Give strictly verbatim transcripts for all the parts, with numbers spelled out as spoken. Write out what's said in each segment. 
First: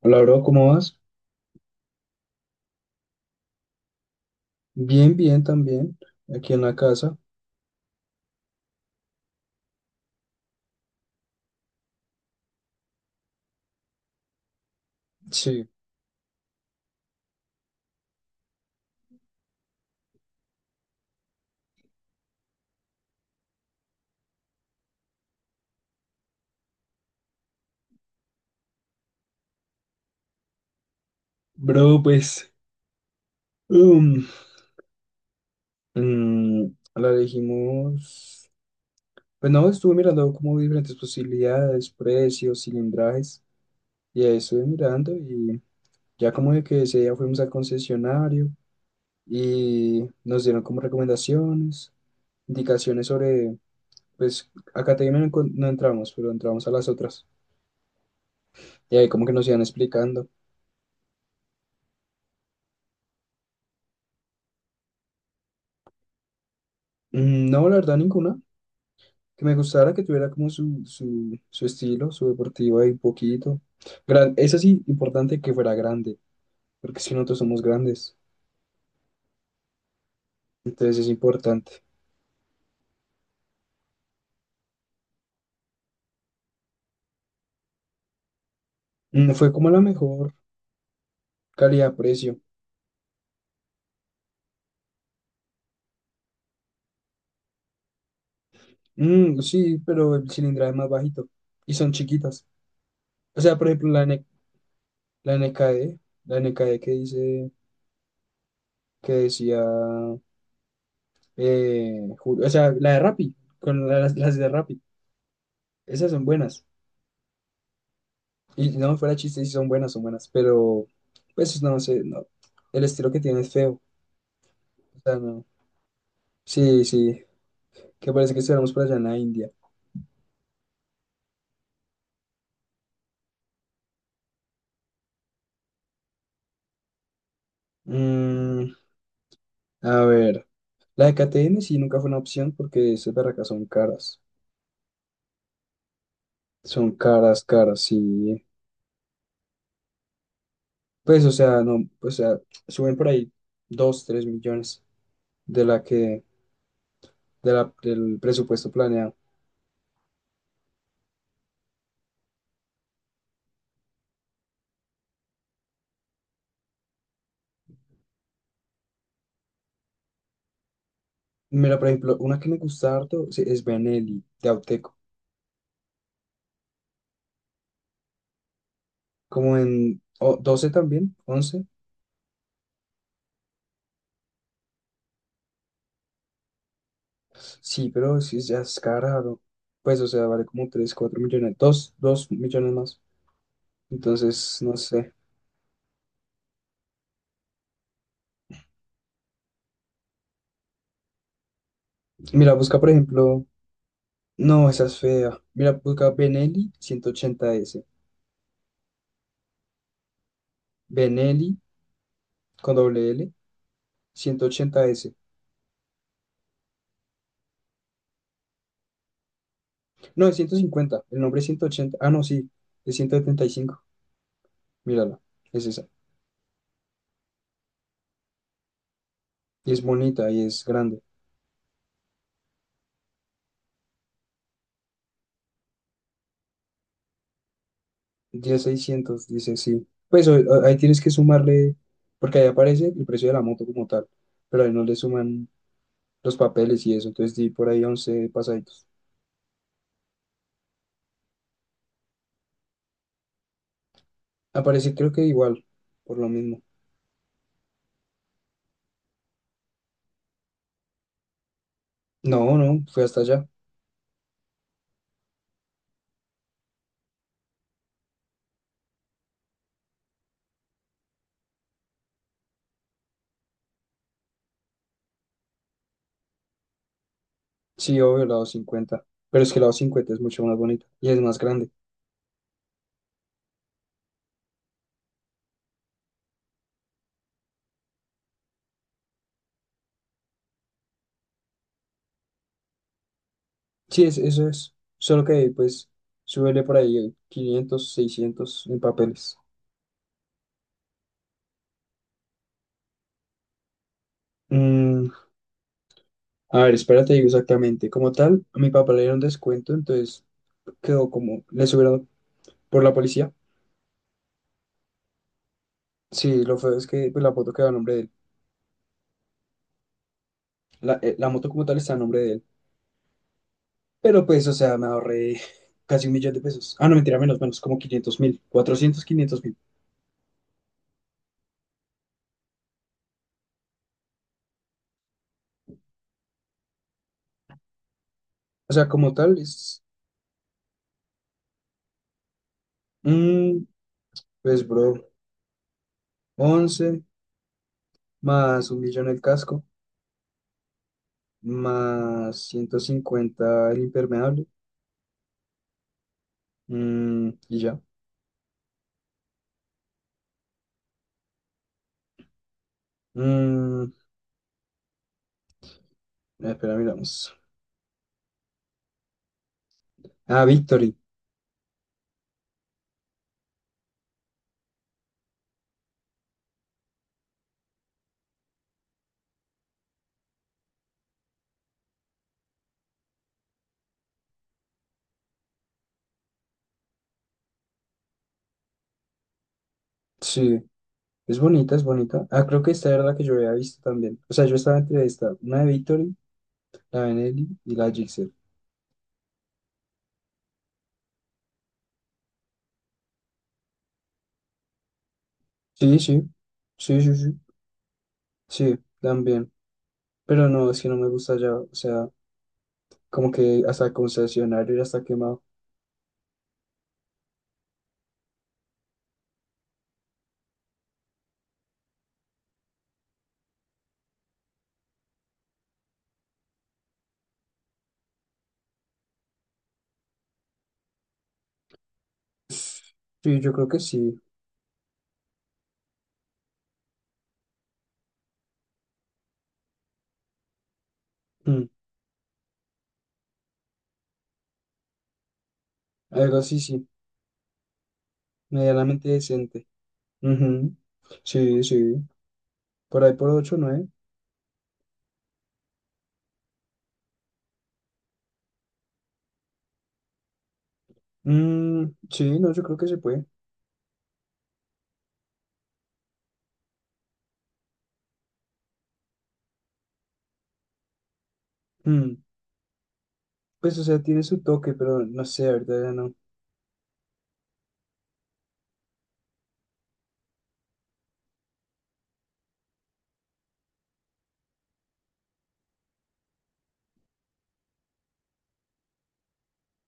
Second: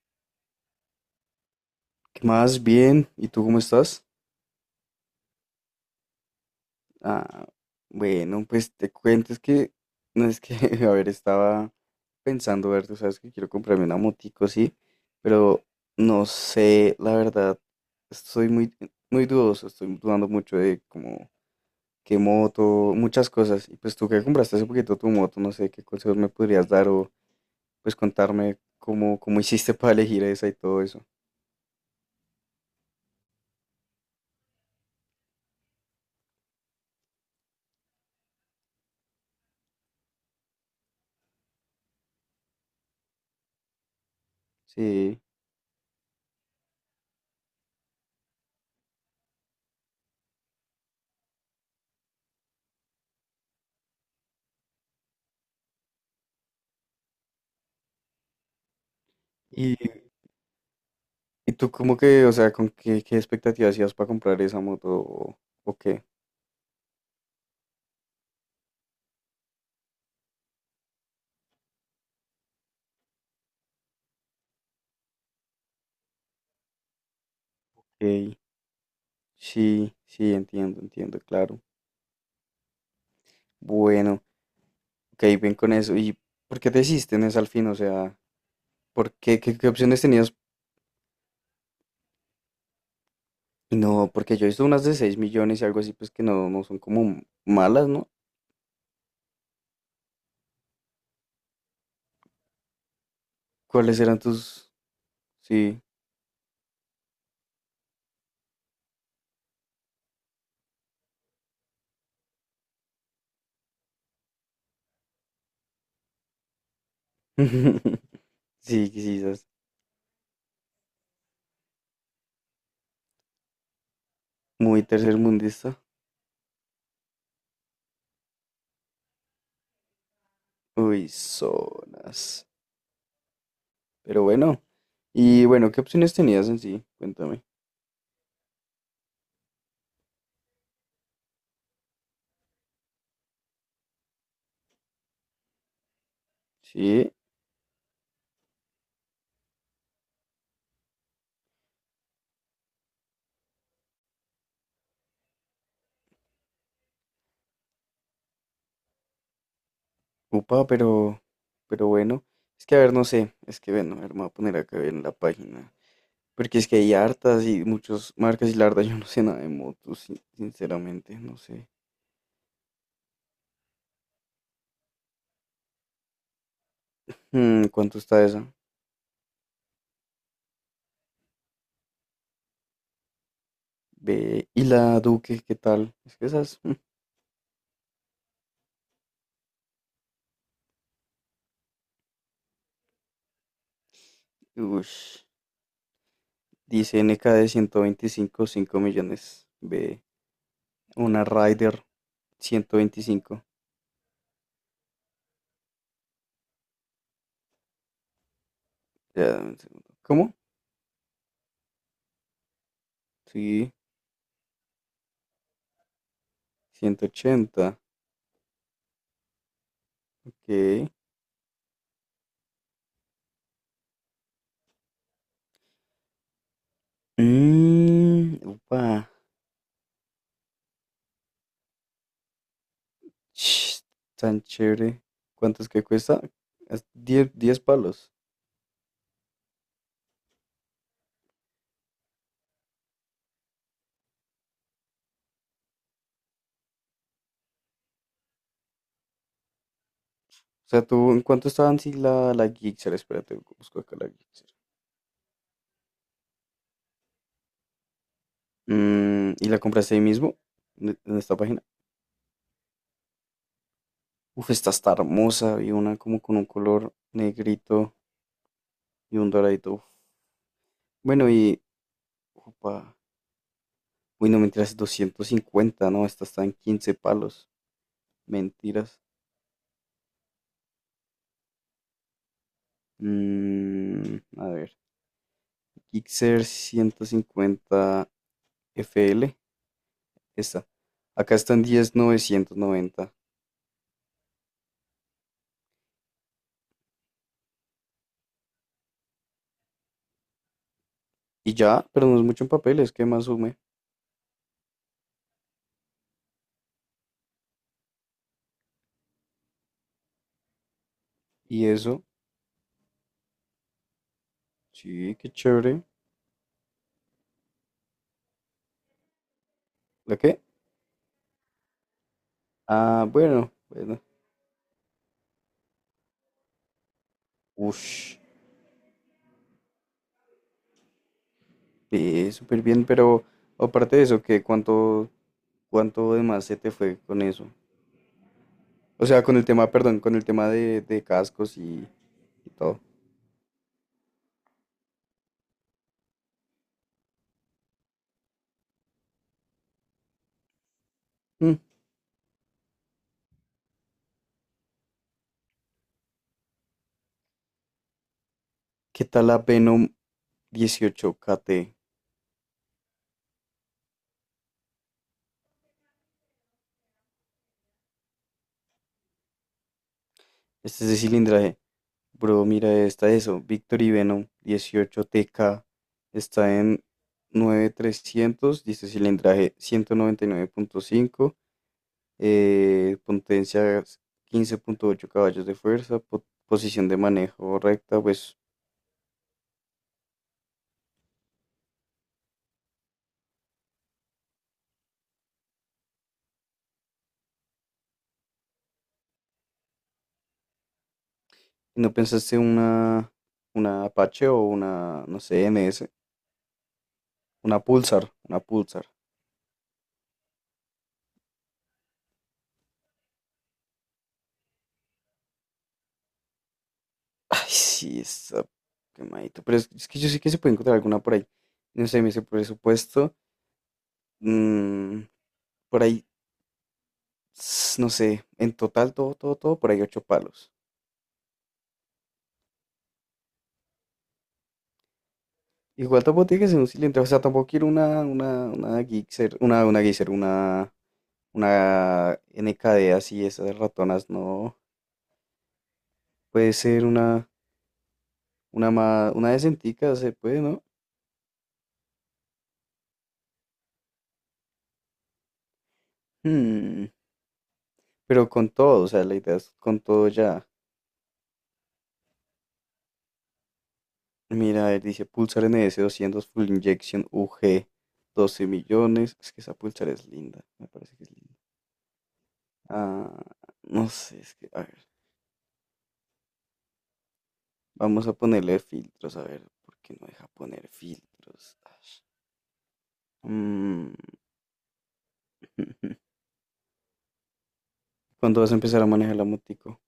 Hola, bro, ¿cómo vas? ¿Qué más? Bien. ¿Y tú cómo estás? Bien, bien, también, aquí en la casa. Ah, bueno, pues te cuento, es que, no es que, a ver, estaba pensando, ver, tú sabes que quiero comprarme una motico, sí, pero Sí, no sé, la verdad, estoy muy, muy dudoso, estoy dudando mucho de como qué moto, muchas cosas. Y pues tú que compraste hace poquito tu moto, no sé, qué consejos me podrías dar o pues contarme cómo, cómo hiciste para elegir esa y todo eso. bro, pues, um, mm, la elegimos, pues no, estuve mirando como diferentes posibilidades, precios, cilindrajes, y ahí estuve mirando Sí. y ya como de que ese día fuimos al concesionario y nos dieron como recomendaciones, indicaciones sobre, pues, acá te no encon- no entramos, pero entramos a las otras, y ahí como que nos iban explicando. ¿Y tú cómo que, o sea, con qué, qué expectativas hacías para comprar esa moto o, o qué? Mm, no, la verdad, ninguna. Que me gustara, que tuviera como su, su, su estilo, su deportivo ahí un poquito. Gran, eso sí, importante que fuera grande, porque si nosotros somos grandes, Ok, sí, sí, entiendo, entonces es entiendo, claro. importante. Bueno, ok, bien con eso. ¿Y por qué te hiciste en esa al fin? O sea, ¿por Mm, qué, fue qué, qué como la opciones mejor tenías? calidad-precio. No, porque yo he visto unas de seis millones y algo así, pues que no, no son como malas, ¿no? Mm, sí, pero el cilindraje es más bajito y son chiquitas. O sea, por ejemplo, ¿Cuáles la, eran N- tus...? la Sí. N K D, la N K D que dice, que decía, eh, Ju- o sea, la de Rappi, con las, las de Rappi, esas son buenas. Y Sí, no, fuera de chiste, quizás. sí son buenas, son buenas, pero pues no sé, no. El estilo que tiene es feo. Muy O sea, no. tercermundista. Sí, sí, que parece que estuviéramos por allá en la India. Uy, zonas. Pero bueno. Y bueno, ¿qué opciones tenías en sí? Cuéntame. Mm, a ver, la de K T M sí nunca fue una opción porque esas barracas son caras. Son Sí. caras, caras, sí. Pues, o sea, no, o sea, suben por ahí dos tres millones de la que, de la, del presupuesto planeado. Upa, pero, pero bueno, es que a ver, no sé, es que bueno, a ver, me voy a poner acá en la página, porque es que hay hartas y muchas marcas y la verdad yo no sé nada de motos, sin- sinceramente, no sé. Mira, por ejemplo, una que me gusta harto sí, es Benelli, de Auteco. Mm, ¿cuánto está esa? Como en o- doce también, once. Ve, y la Duque, ¿qué tal? Es que esas, Sí, pero sí, ya es caro. Pues, o sea, vale como tres cuatro millones, dos dos millones más. Entonces, no sé. ush, dice N K de ciento veinticinco, cinco millones, ve, una Rider Mira, ciento busca, por veinticinco ejemplo, no, esa es fea. Mira, busca Benelli ciento ochenta s. Ya, dame un segundo, ¿cómo? Benelli con doble L, Sí, ciento ochenta s. ciento ochenta, No, es ciento ok. cincuenta El nombre es ciento ochenta. Ah, no, sí, es ciento setenta y cinco. Mírala, es esa. Mmm. Y es bonita y es grande. Ch, tan chévere. ¿Cuánto es que cuesta? Es diez, 10 palos. Diez seiscientos dice, sí. Pues o- o- ahí tienes que sumarle, porque ahí aparece el precio de la moto como tal, pero ahí no le suman los papeles y eso, entonces di por ahí once pasaditos. O sea, tú, ¿en cuánto estaban si la, la Gixxer? Espérate, busco acá la Gixxer. Aparecí creo que igual, por lo mismo. Mm, ¿y la compraste ahí mismo? ¿En en esta página? No, no, fue hasta allá. Uf, esta está hermosa. Y una como con un color negrito y un doradito. Uf. Bueno, y... Opa. Uy, no, mentiras, doscientos cincuenta, ¿no? Esta está en quince palos. Sí, obvio, lado Mentiras. cincuenta, pero es que lado cincuenta es mucho más bonito y es más grande. Mm, a ver. Gixxer ciento cincuenta F L. Esta. Acá están diez mil novecientos noventa. Sí, es, eso es, solo que pues súbele por ahí quinientos seiscientos en papeles. Y ya, pero no es mucho en papeles, ¿qué más sume? Mm, a ver, espérate, digo exactamente. Como tal, a mi papá le dieron descuento, entonces quedó como, le Y eso, subieron por la policía. sí, qué chévere. Sí, lo feo es que pues la foto quedó a nombre de él. ¿La qué? La, eh, la moto como tal está a nombre de él. Ah, bueno, bueno. Pero pues, o sea, me ahorré casi un millón de pesos. Ah, no, mentira, menos, menos, como Ush, quinientos mil, cuatrocientos quinientos mil. ve súper bien, pero aparte de eso, ¿qué? ¿Cuánto, cuánto de más se te fue con eso? O sea, O como sea, con tal, el tema, es, perdón, con el tema de, de cascos y, y todo. mm, pues, bro, once más un millón el casco, Mm, más ciento cincuenta el impermeable, mm, y ya. ¿qué tal la Venom dieciocho K T? Mm, espera, miramos. Ah, Este es Victory, de cilindraje. Bro, mira, esta eso. Victor y Venom dieciocho T K está en nueve mil trescientos, dice cilindraje ciento noventa y nueve punto cinco, eh, potencia quince punto ocho caballos de fuerza, po- posición de manejo recta. Pues, sí, es bonita, es bonita. Ah, creo que esta era la que yo había visto también. O sea, yo estaba entre esta, una de Victory, la Benelli y la Gixxer. ¿y no pensaste una, una Apache o una, no sé, N S? Sí, sí, sí, sí, sí, Una Pulsar, una sí, Pulsar. también. Pero no, es que no me gusta ya, o sea, como que hasta el concesionario ya está quemado. Ay, sí, está quemadito. Pero es, es que yo sé que se puede encontrar alguna por ahí. No sé, me dice presupuesto. mm, por ahí s- no sé, en total todo, todo, todo, por ahí ocho palos. Sí, yo creo que sí. Igual tampoco tiene que ser un cilindro, o sea, tampoco quiero una, una, una Gixxer, una, una Gixxer, una, Mm, una N K D así, esas ratonas, no. algo Puede así, sí. ser una, una Medianamente más, una decente. decentica, se puede, ¿no? Ujú. Sí, sí. Por ahí por ocho nueve. Hmm, Pero con todo, o sea, la idea es con todo ya. Mm, sí, no, yo creo que se puede. Mira, él dice Pulsar N S doscientos Full Injection U G, doce millones. Es que esa Pulsar es linda, me parece que es linda. Mm, Ah, pues, o no sea, sé, tiene es su que, a toque, ver. pero no sé, ahorita ya no. Vamos a ponerle filtros, a ver, ¿por qué no deja poner filtros? Ash. Mm. ¿Cuándo vas a empezar a manejar la motico?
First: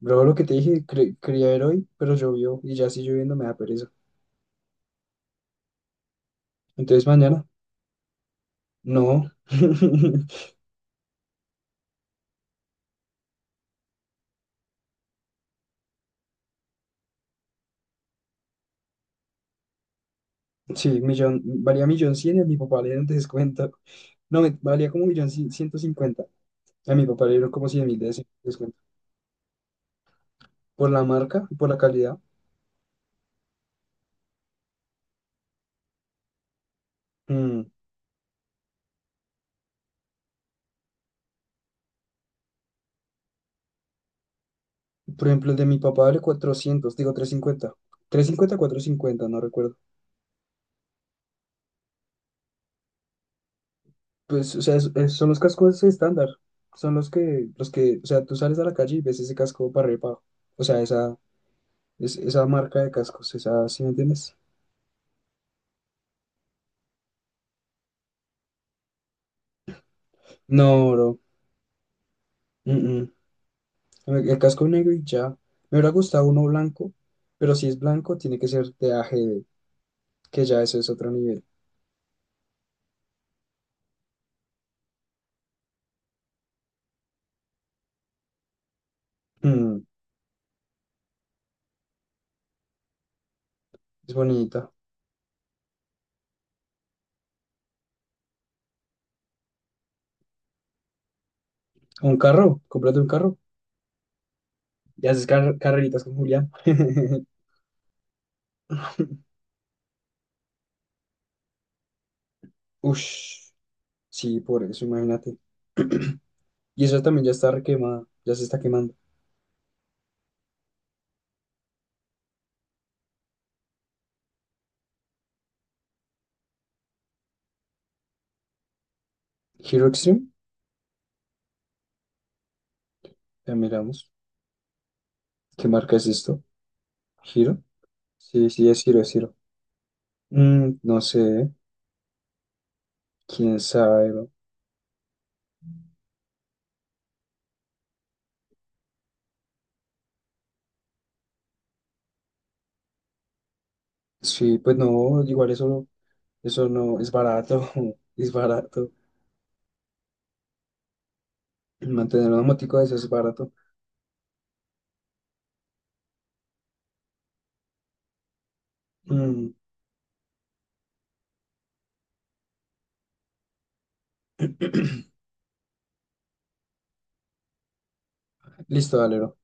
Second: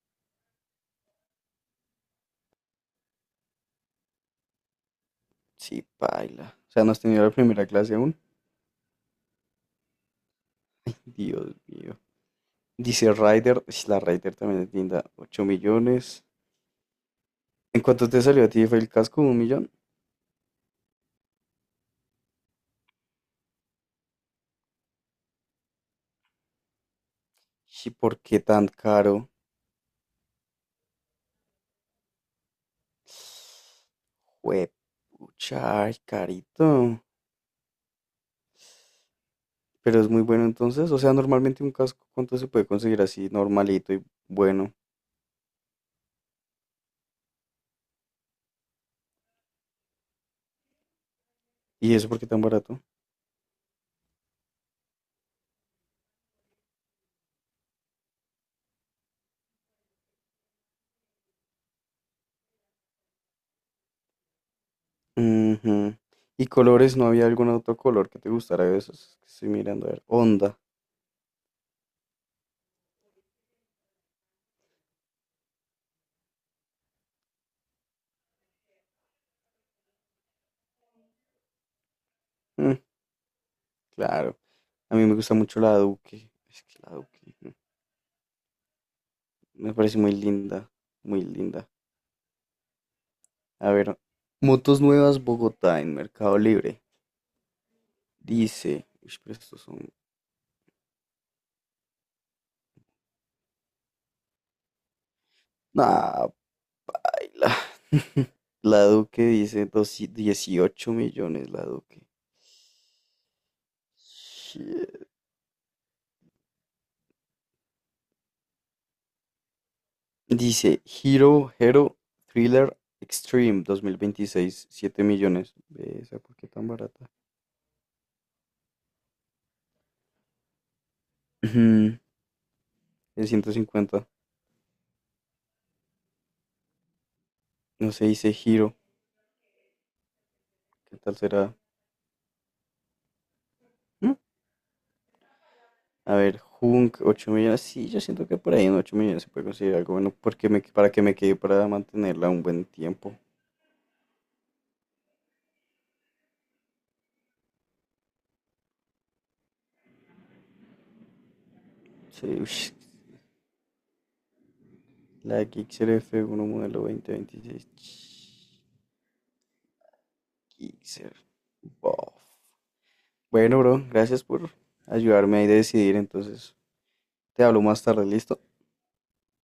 Luego lo que te dije, cre- quería ver hoy, pero llovió y ya si lloviendo me da pereza. Sí, paila. O sea, ¿no has Entonces tenido la mañana, primera clase aún? no. Dios mío. Dice rider ish, la rider también es linda, ocho millones. ¿En cuánto te salió a ti? ¿Fue el casco? ¿Un millón? Sí, millón, valía millón cien y a mi papá le dieron descuento. No, me- valía como millón cien- ciento cincuenta. A mi papá le dieron como cien ¿Y mil de por des- qué tan descuento. caro? Por la marca, por la calidad. Juepucha, ay, carito. Mm, Pero es muy bueno entonces. O sea, normalmente un casco, ¿cuánto se puede conseguir así normalito y bueno? por ejemplo, el de mi papá vale cuatrocientos digo trescientos cincuenta, trescientos cincuenta, trescientos cincuenta, cincuenta no recuerdo. ¿Y eso por qué tan barato? Pues, o sea, es- es- son los cascos estándar. Son los que, los que, o sea, tú sales a la calle y ves ese casco para arriba y para abajo. O sea, esa, es- esa marca de cascos, esa, ¿sí me entiendes? Ujú. ¿Y colores? ¿No había algún otro color que te gustara de esos? Que estoy mirando a ver. Onda. No, bro. mm, mm. El el casco negro y ya. Me hubiera gustado uno blanco, pero si es blanco, tiene que ser de A G D, que ya eso es otro nivel. Mm, claro. A mí me gusta mucho la Duque. Es que la Duque mm, me Mm, parece muy linda. Muy linda. A ver. es bonita. Motos nuevas Bogotá en Mercado Libre. Dice. Uy, pero estos son. Un carro, cómprate un carro. Y haces car- carreritas con Nah, Julián. baila. La Duque dice doci- dieciocho millones. La Duque. Ush, sí, por eso, imagínate. Y eso también ya está requemada, ya se está quemando. Dice Hero Hero Thriller Extreme dos mil veintiséis, siete millones. Ve esa, ¿por qué tan barata? Hero Extreme, Ujú. El ciento ya cincuenta miramos. ¿Qué marca es esto? ¿Hero? No sé, dice Sí, sí, Hero. es Hero, es Hero. Mm, ¿Qué no tal sé, será? quién sabe, ¿Mm? bro. A ver, Hunk, ocho millones. Sí, yo siento que por ahí en ocho millones se puede conseguir algo bueno porque me, para que me quede para mantenerla un buen tiempo. Sí, pues no, igual eso. Eso no es barato, es barato. Sí, Mantener una ush, motico de eso es barato. la Gixxer F uno modelo dos mil veintiséis. Ch, Mm. Gixxer. Bof. Bueno, bro, gracias por ayudarme ahí a decidir entonces. Te hablo más tarde, ¿listo? Listo, Valero.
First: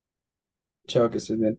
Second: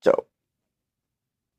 Chao. Chao, que estés bien.